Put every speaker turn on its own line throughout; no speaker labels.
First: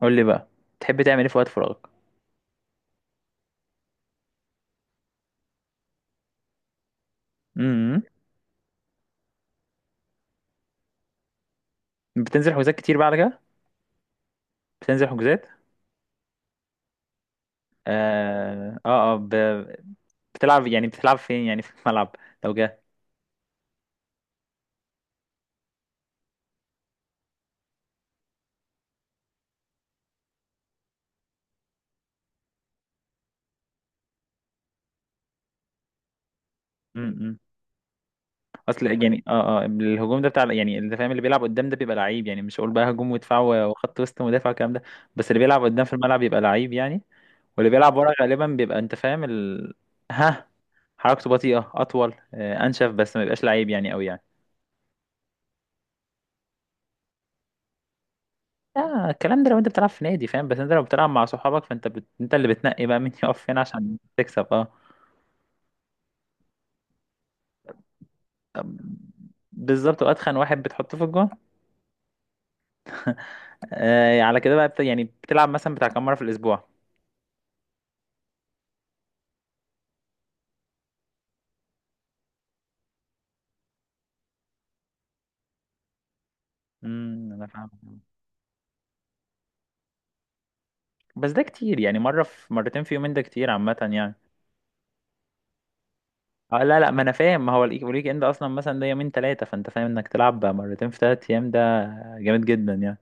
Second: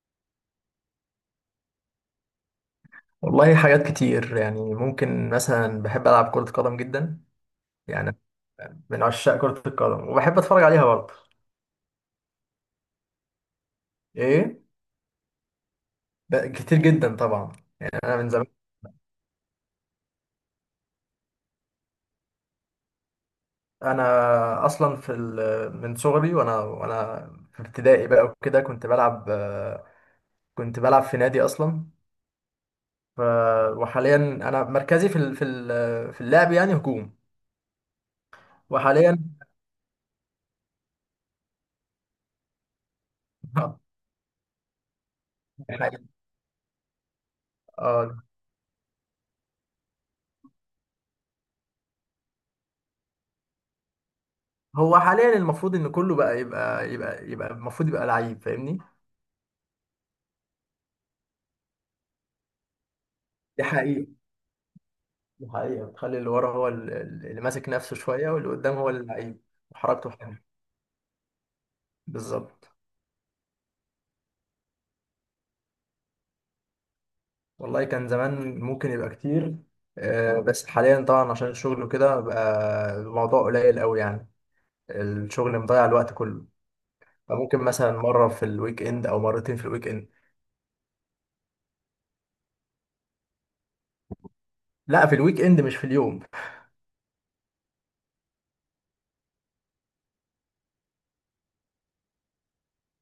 قول لي بقى تحب تعمل ايه في وقت فراغك؟
والله حاجات كتير يعني ممكن مثلا بحب ألعب كرة قدم جدا.
امم
يعني من عشاق كرة القدم وبحب أتفرج عليها برضه.
بتنزل حجوزات كتير بقى على كده؟
إيه،
بتنزل حجوزات.
كتير جدا طبعا. يعني أنا من زمان.
اه اه, آه ب... بتلعب يعني بتلعب فين؟ يعني في الملعب لو جه.
أنا أصلا من صغري وأنا في ابتدائي بقى وكده كنت بلعب، كنت بلعب في نادي أصلا. ف... وحاليا أنا مركزي في اللعب يعني هجوم.
امم اصل
وحاليا
يعني الهجوم ده بتاع يعني اللي فاهم، اللي بيلعب قدام ده بيبقى لعيب، يعني مش هقول بقى هجوم ودفاع وخط وسط ومدافع والكلام ده. بس اللي بيلعب قدام في الملعب بيبقى لعيب يعني. واللي بيلعب ورا
آه،
غالبا بيبقى انت فاهم ها، حركته بطيئة اطول، انشف، بس ما بيبقاش لعيب يعني قوي يعني.
هو حاليا المفروض إن كله بقى يبقى المفروض يبقى لعيب، فاهمني؟
لا الكلام ده لو انت بتلعب في نادي فاهم، بس انت لو بتلعب مع صحابك فانت انت اللي بتنقي بقى مين يقف فين
دي
عشان
حقيقة.
تكسب، اه.
دي حقيقة بتخلي اللي ورا هو اللي ماسك نفسه شوية، واللي قدام هو اللعيب.
بالظبط،
وحركته
واتخن
حلوة.
واحد بتحطه في الجون
بالظبط.
على كده بقى يعني بتلعب مثلا بتاع كام مره في الاسبوع؟
والله كان زمان ممكن يبقى كتير، بس حاليا طبعا عشان الشغل وكده بقى الموضوع قليل قوي يعني. الشغل مضيع الوقت كله.
انا
فممكن
فاهم.
مثلا مرة في الويك اند أو مرتين في الويك اند.
بس ده كتير يعني مره في مرتين في يومين، ده كتير عامه يعني.
لا، في الويك اند مش في اليوم.
آه لا لا، ما انا فاهم، ما هو الويك اند اصلا مثلا ده يومين ثلاثه، فانت فاهم انك تلعب بقى مرتين في ثلاث ايام، ده جامد جدا يعني.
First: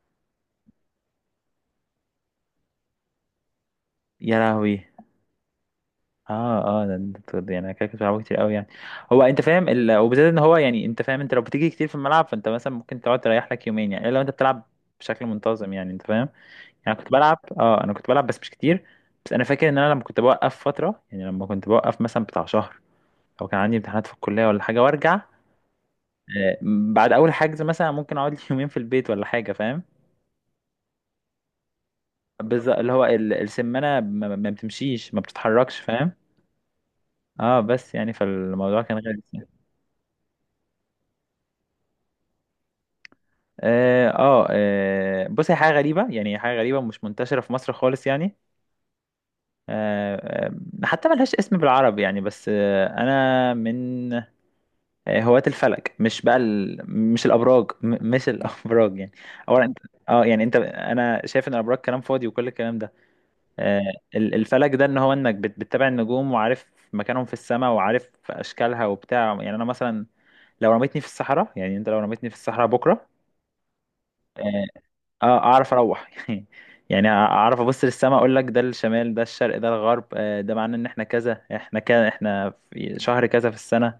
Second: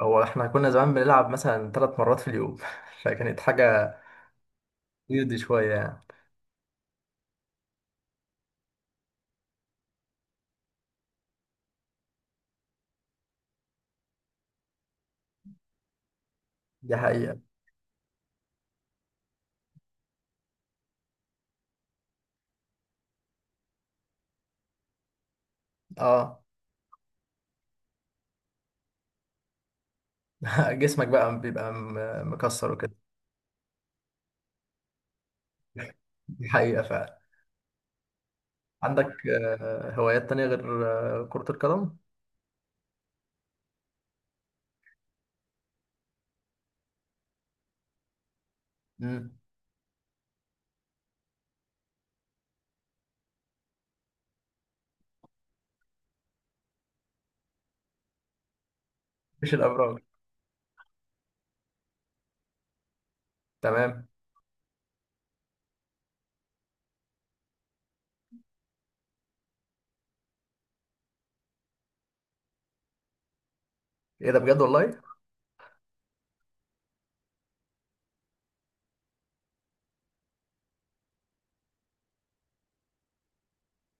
هو احنا كنا زمان بنلعب مثلا 3 مرات في اليوم فكانت حاجة
يا لهوي!
ويرد شوية يعني.
اه يعني انا كده كنت بلعبه كتير قوي يعني. هو انت فاهم وبالذات ان هو، يعني انت فاهم، انت لو بتيجي كتير في الملعب فانت مثلا ممكن تقعد تريح لك يومين يعني، الا لو انت بتلعب بشكل منتظم يعني، انت فاهم؟
دي
يعني كنت بلعب،
حقيقة.
انا كنت بلعب بس مش كتير. بس انا فاكر ان انا لما كنت بوقف فتره، يعني لما كنت بوقف مثلا بتاع شهر او كان عندي امتحانات في الكليه ولا حاجه وارجع،
اه.
آه، بعد اول حجز مثلا ممكن اقعد لي يومين في البيت ولا حاجه، فاهم؟
جسمك بقى بيبقى مكسر
بالظبط، اللي
وكده.
هو السمانه ما بتمشيش، ما بتتحركش، فاهم؟
دي حقيقة فعلا.
اه، بس يعني فالموضوع كان
عندك
غريب.
هوايات تانية غير كرة القدم؟
بص، هي حاجة غريبة يعني، هي حاجة غريبة مش منتشرة في مصر خالص يعني.
امم.
آه، آه، حتى ملهاش اسم بالعربي يعني، بس آه، انا من آه، هواة الفلك، مش بقى مش الابراج، مش الابراج يعني.
مش
اولا انت،
الأبراج.
اه يعني انت، انا شايف ان الابراج كلام فاضي وكل الكلام ده، آه،
تمام.
الفلك ده ان هو انك بتتابع النجوم وعارف مكانهم في السماء وعارف اشكالها وبتاع يعني. انا مثلا لو رميتني في الصحراء، يعني انت لو رميتني في الصحراء بكره،
إيه ده بجد
آه،
والله؟
اه اعرف اروح يعني اعرف ابص للسماء اقول لك ده الشمال ده الشرق ده الغرب، آه، ده معناه ان احنا كذا احنا كذا احنا في شهر كذا في السنة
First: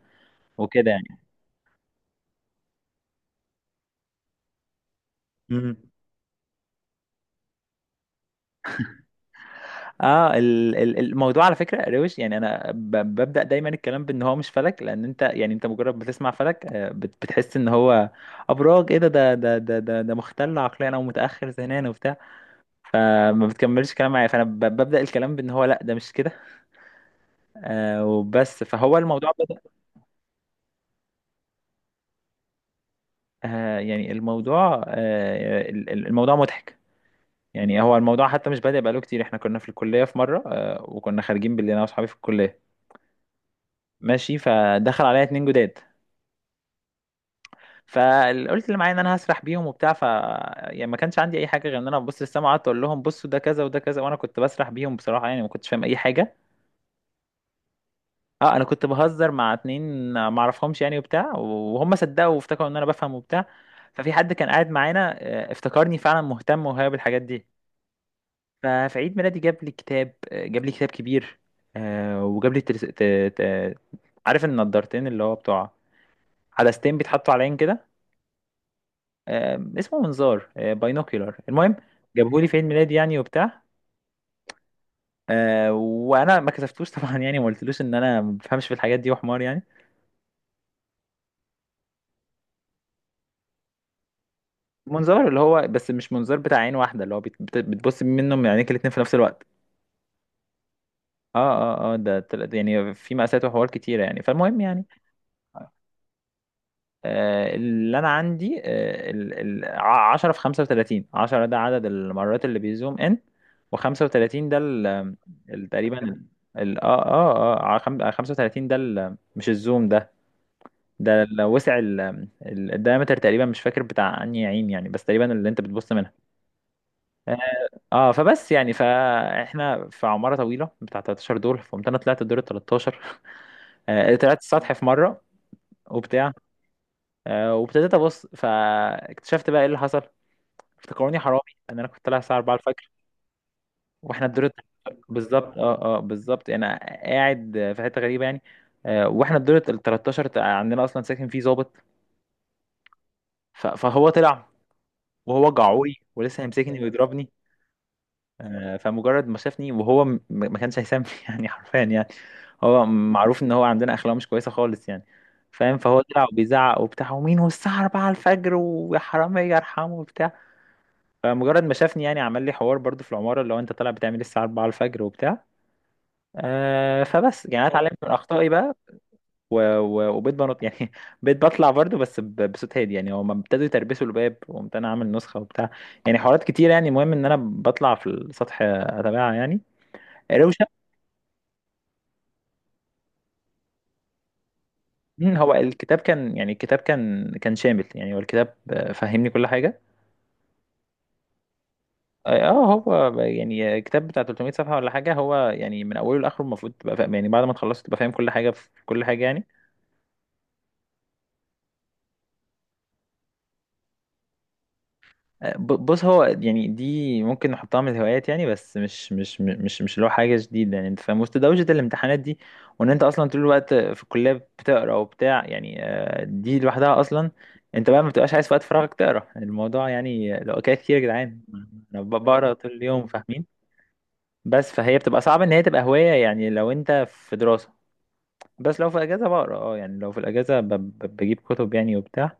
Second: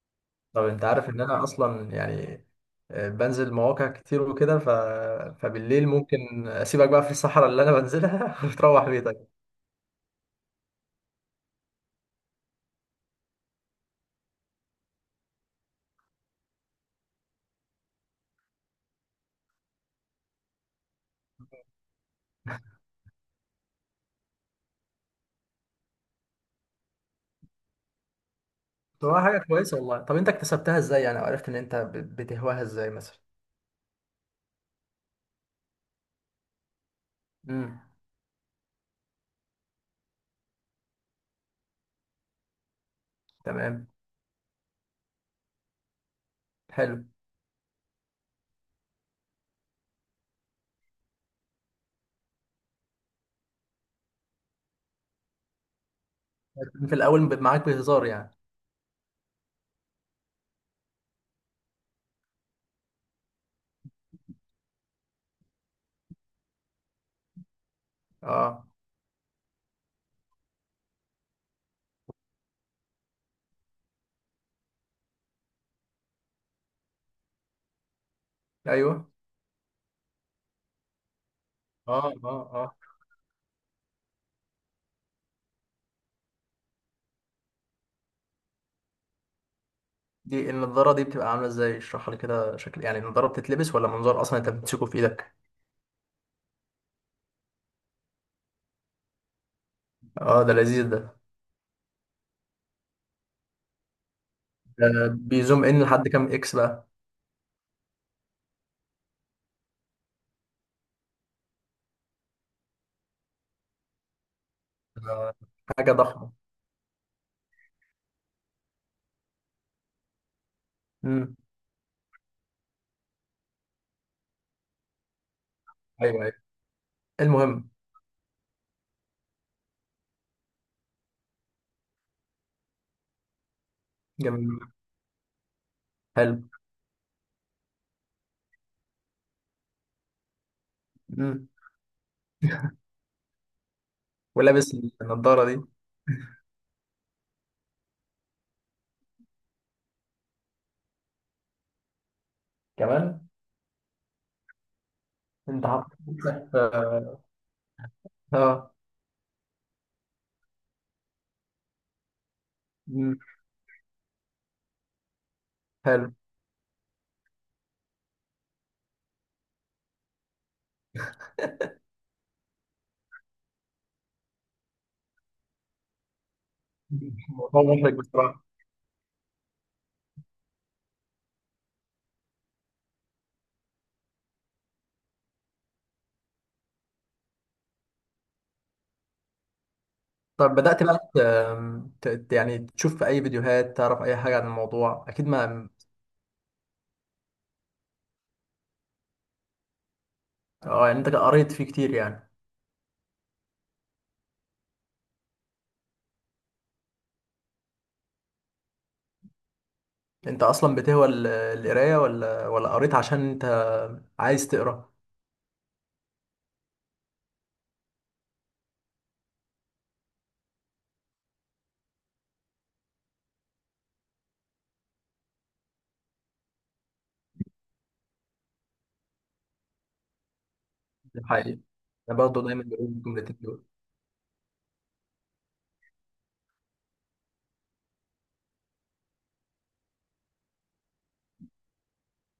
طب أنت
وكده يعني.
عارف إن أنا أصلا يعني بنزل مواقع كتير وكده،
مم.
فبالليل ممكن أسيبك بقى في الصحراء اللي أنا بنزلها وتروح بيتك.
اه الموضوع على فكرة روش يعني. انا ببدأ دايما الكلام بان هو مش فلك، لان انت يعني انت مجرد بتسمع فلك آه بتحس ان هو ابراج، ايه ده ده مختل عقليا او متأخر ذهنيا وبتاع، فما بتكملش كلام معايا، فانا ببدأ الكلام بان هو لا ده مش كده آه وبس، فهو
طب هو
الموضوع.
حاجة كويسة والله. طب أنت اكتسبتها إزاي يعني، وعرفت إن أنت بتهواها إزاي مثلا؟
آه، يعني الموضوع آه، الموضوع مضحك يعني.
امم.
هو الموضوع حتى مش بادئ بقاله كتير. احنا كنا في الكلية في مرة، آه، وكنا خارجين بالليل انا واصحابي في الكلية
تمام.
ماشي، فدخل عليا اتنين جداد،
حلو.
فقلت اللي معايا ان انا هسرح بيهم وبتاع، ف يعني ما كانش عندي اي حاجه غير ان انا ببص للسما، وقعدت اقول لهم بصوا ده كذا وده كذا، وانا كنت بسرح بيهم بصراحه يعني، ما كنتش فاهم اي حاجه.
في الأول معاك بهزار يعني.
اه انا كنت بهزر مع اتنين ما اعرفهمش يعني وبتاع، وهم صدقوا وافتكروا ان انا بفهم وبتاع. ففي حد كان قاعد معانا آه افتكرني فعلا مهتم وهاوي بالحاجات دي،
أه.
ففي عيد ميلادي جاب لي كتاب، جاب لي كتاب كبير، آه، وجاب لي ت... عارف النضارتين اللي هو بتوع عدستين بيتحطوا على عين كده،
أيوه.
آه، اسمه منظار باينوكيولار، المهم
أه.
جابه لي في عيد
أه.
ميلادي يعني وبتاع، آه، وانا ما كسفتوش طبعا يعني، ما قلتلوش ان انا ما بفهمش في الحاجات دي وحمار يعني.
دي النضارة دي بتبقى عاملة ازاي، اشرحها لي كده شكل؟ يعني النضارة بتتلبس، ولا منظار اصلا انت بتمسكه في
منظار
ايدك؟
اللي هو بس مش منظار بتاع عين واحده، اللي هو بتبص منه من عينيك الاتنين في نفس الوقت.
اه ده لذيذ ده.
اه يعني في مقاسات وحوار كتيره يعني، فالمهم يعني
ده بيزوم ان لحد كام اكس بقى؟
آه، اللي انا عندي آه، 10 في 35. 10 ده عدد المرات اللي بيزوم ان، و35 ده
ده حاجة
تقريبا
ضخمة.
35 ده ال- مش الزوم ده، ده
امم.
وسع الدايمتر تقريبا، مش فاكر بتاع انهي عين يعني، بس تقريبا اللي انت بتبص منها.
ايوه ايوه.
اه
المهم.
فبس يعني فاحنا في عمارة طويلة بتاع 13 دور، فقمت انا طلعت الدور ال 13، آه، طلعت
جميل.
السطح في مرة وبتاع،
حلو.
آه، وابتديت ابص، فاكتشفت بقى ايه اللي حصل. افتكروني حرامي،
امم.
ان انا كنت طالع الساعه 4 الفجر، واحنا الدور
ولابس النضارة
بالظبط
دي
بالظبط، انا قاعد في حته غريبه يعني. آه، واحنا الدور ال 13 عندنا اصلا ساكن فيه ظابط،
كمان؟
فهو طلع، وهو
انت حاطط
جعوي ولسه
نفسك
هيمسكني ويضربني.
اه.
آه، فمجرد ما شافني وهو ما كانش هيسامح يعني، حرفيا يعني. هو
امم.
معروف ان هو عندنا اخلاق مش كويسه خالص يعني، فاهم؟ فهو
حلو.
طلع وبيزعق وبتاع ومين والساعه 4 الفجر ويا حراميه ارحمه وبتاع. فمجرد ما شافني يعني عمل لي حوار برضو في العماره اللي هو انت طالع بتعمل ايه الساعه 4 الفجر وبتاع، آه، فبس يعني
الموضوع
انا
محرج
اتعلمت من
بصراحة.
اخطائي بقى. وبقيت بنط يعني بقيت بطلع برضه بس بصوت هادي يعني، هما ابتدوا يتربسوا الباب، وقمت انا عامل نسخه وبتاع، يعني حوارات كتير يعني. المهم ان انا بطلع في السطح اتابعها يعني،
طب
روشه.
بدأت بقى يعني تشوف في اي فيديوهات تعرف اي حاجة عن الموضوع، اكيد؟
مم، هو
ما
الكتاب كان يعني الكتاب كان شامل يعني. هو الكتاب آه فهمني كل حاجه.
اه. يعني انت قريت فيه كتير يعني.
اه آه، هو ب- يعني كتاب بتاع 300 صفحه ولا حاجه، هو يعني من اوله لاخره المفروض تبقى فاهم يعني، بعد ما تخلصت تبقى فاهم كل حاجه في كل حاجه يعني.
انت اصلا بتهوى القرايه، ولا قريت عشان انت عايز تقرا؟
بص، هو يعني دي ممكن نحطها من الهوايات يعني، بس مش اللي هو حاجة جديدة يعني، انت فاهم، وسط دوشة الامتحانات دي، وان انت اصلا طول الوقت في الكلية بتقرا وبتاع يعني، آه دي لوحدها اصلا. انت بقى ما بتبقاش عايز في وقت فراغك تقرا، الموضوع يعني لو حكاية كتير يا
ده
جدعان.
حقيقي.
انا
انا برضه
بقرا
دايما
طول
بقول
اليوم
الجملتين
فاهمين.
دول.
بس فهي بتبقى صعب ان هي تبقى هواية يعني لو انت في دراسة. بس لو في اجازة بقرا، اه يعني لو في الاجازة بجيب كتب يعني وبتاع.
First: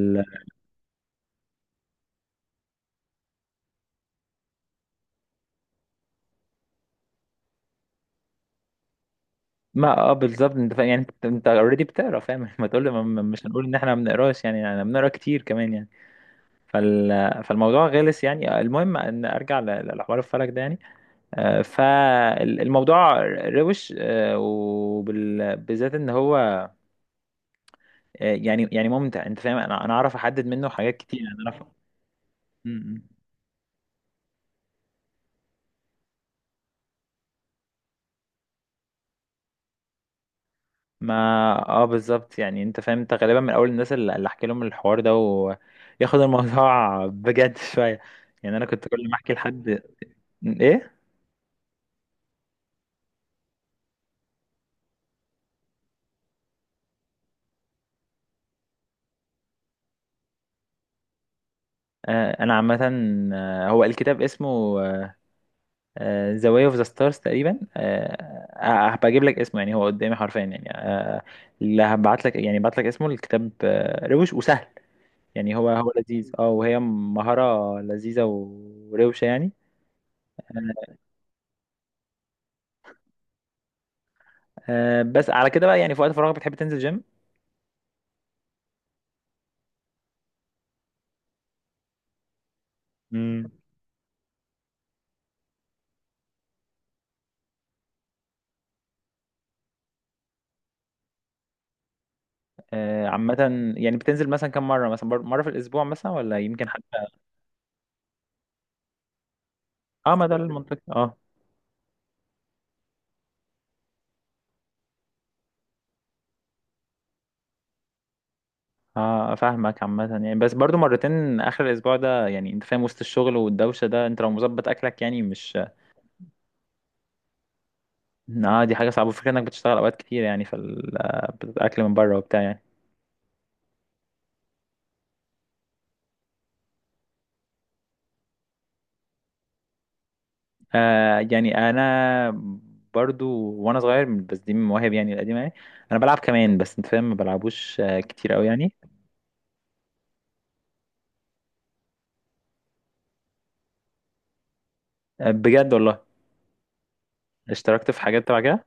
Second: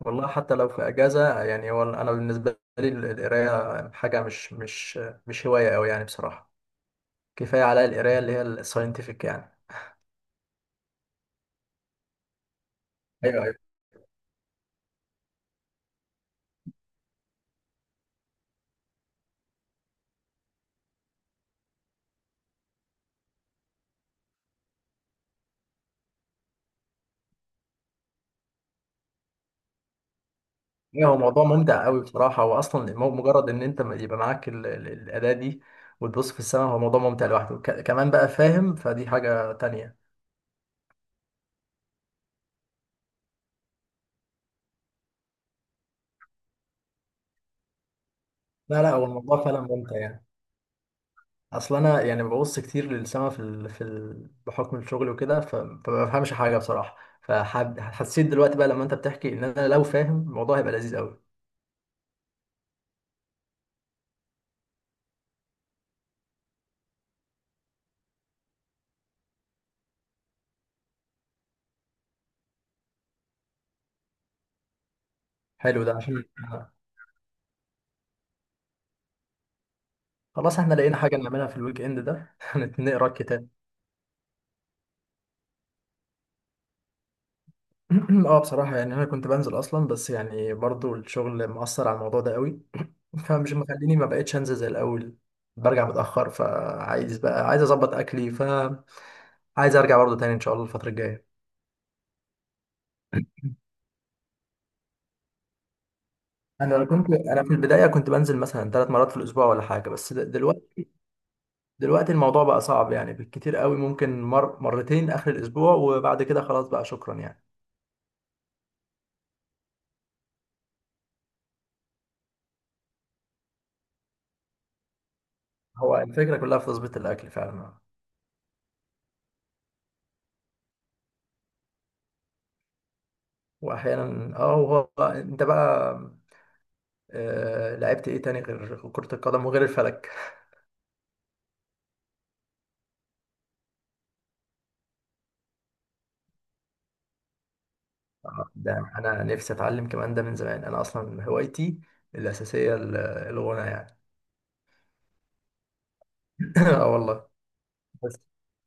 والله حتى لو في اجازه يعني، هو انا بالنسبه لي القرايه حاجه مش هوايه قوي يعني بصراحه. كفايه عليا القرايه اللي هي الساينتفك يعني.
ما اه بالظبط انت فاهم يعني، انت اوريدي بتقرا فاهم ما تقول لي
ايوه.
مش
ايوه.
هنقول ان احنا ما بنقراش يعني، احنا بنقرا كتير كمان يعني. فال... فالموضوع غلس يعني. آه، المهم ان ارجع لحوار الفلك ده يعني. آه، فالموضوع روش، وبالذات ان هو آه، يعني ممتع، انت فاهم؟ انا اعرف احدد منه حاجات
ايوه. هو
كتير يعني،
موضوع
انا اعرف.
ممتع قوي بصراحه. هو
م-
اصلا
م.
مجرد ان انت يبقى معاك الاداه دي، وتبص في السماء، هو موضوع ممتع لوحده كمان بقى، فاهم؟ فدي حاجه تانية.
ما اه بالظبط يعني انت فاهم، انت غالبا من اول الناس اللي احكي لهم الحوار ده وياخد الموضوع بجد شويه يعني. انا
لا،
كنت
لا، هو
كل ما احكي
الموضوع فعلا
لحد
ممتع يعني.
ايه.
اصل انا يعني ببص كتير للسما بحكم الشغل وكده، فما بفهمش حاجه بصراحه. فحسيت دلوقتي بقى لما انت بتحكي ان انا لو فاهم الموضوع هيبقى لذيذ قوي.
آه انا عامه آه، هو الكتاب اسمه ذا واي اوف ذا ستارز تقريبا، هبقى اجيب لك اسمه يعني، هو قدامي حرفيا يعني، آه، اللي هبعت لك يعني، بعت لك اسمه الكتاب آه، روش وسهل يعني. هو
حلو.
هو
ده عشان
لذيذ، اه، وهي مهاره لذيذه وروشه يعني.
خلاص احنا
آه
لقينا حاجه نعملها في الويك اند ده نقرا الكتاب.
بس على كده بقى، يعني في وقت فراغك بتحب تنزل جيم؟
اه بصراحه يعني انا كنت بنزل اصلا، بس يعني برضو الشغل مأثر على الموضوع ده قوي.
امم
فمش مخليني، ما بقتش انزل زي الاول. برجع متأخر فعايز بقى، عايز اظبط اكلي، فعايز ارجع برضو تاني ان شاء الله الفتره الجايه.
آه عامه يعني، بتنزل مثلا كم مره مثلا مره في الاسبوع مثلا، ولا يمكن حتى؟
انا في البدايه كنت بنزل مثلا 3 مرات في الاسبوع ولا حاجه، بس
اه ما ده المنطقي،
دلوقتي.
اه.
دلوقتي الموضوع بقى صعب يعني. بالكتير قوي ممكن مرتين اخر الاسبوع، وبعد كده خلاص بقى شكرا يعني.
اه فاهمك عامة يعني، بس برضو مرتين اخر الاسبوع ده يعني انت فاهم، وسط الشغل والدوشة ده انت لو مظبط اكلك يعني مش،
هو الفكره كلها في تظبيط الاكل فعلا.
اه دي حاجة صعبة، فكرة انك بتشتغل اوقات كتير يعني في آه، الاكل من بره وبتاع يعني.
واحيانا. اه. هو انت بقى لعبت ايه تاني غير كرة القدم وغير الفلك؟
آه يعني انا برضو وانا صغير، بس دي من مواهب يعني القديمة يعني، انا بلعب كمان بس انت فاهم، ما بلعبوش آه كتير قوي يعني.
ده انا نفسي اتعلم كمان ده من زمان. انا اصلا هوايتي الاساسيه الغنى يعني.
آه، بجد والله؟
اه والله.
اشتركت في حاجات تبع كده؟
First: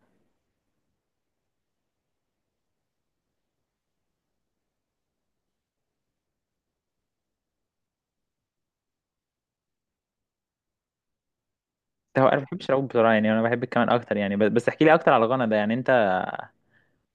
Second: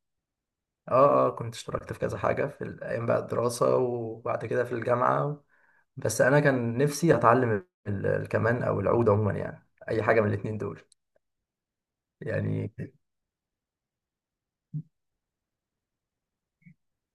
اه. اه. كنت اشتركت في كذا حاجة في الأيام بقى الدراسة وبعد كده في الجامعة. بس أنا كان نفسي أتعلم الكمان أو العود عموما، يعني أي حاجة من الاتنين دول.
هو انا ما بحبش
يعني
العب بسرعة يعني، انا بحب الكمان اكتر يعني، بس بس احكي لي اكتر على الغنى ده يعني. انت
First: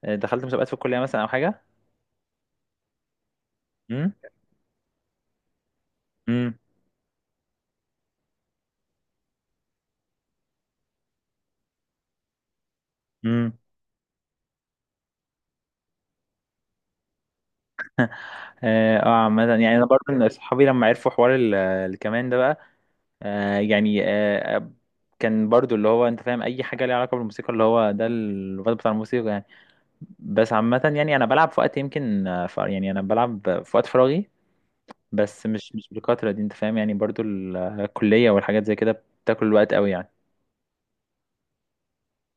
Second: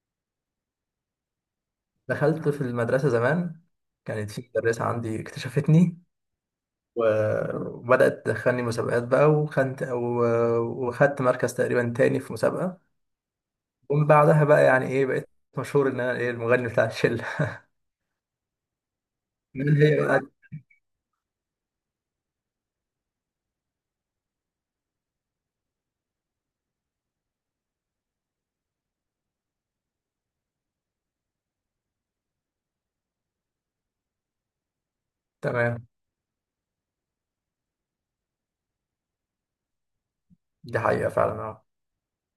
آه، دخلت مسابقات في الكلية مثلا او حاجة؟
دخلت في المدرسة زمان.
امم
كانت في مدرسة عندي اكتشفتني،
امم
و- وبدأت تدخلني مسابقات بقى، وخدت مركز تقريبا تاني في مسابقة.
امم
ومن بعدها بقى يعني إيه، بقيت مشهور إن أنا إيه، المغني بتاع الشلة.
اه آه، عامة
من
يعني انا
هي
برضه من
بقى.
صحابي لما عرفوا حوار الكمان ده بقى، آه يعني كان برضه اللي هو انت فاهم، اي حاجة ليها علاقة بالموسيقى، اللي هو ده الواد بتاع الموسيقى يعني. بس عامة يعني انا بلعب في وقت، يمكن آه، يعني انا بلعب في وقت فراغي، بس مش
تمام.
مش بالكترة دي انت فاهم يعني، برضه الكلية والحاجات زي كده بتاكل الوقت قوي يعني.
دي حقيقة فعلا آه.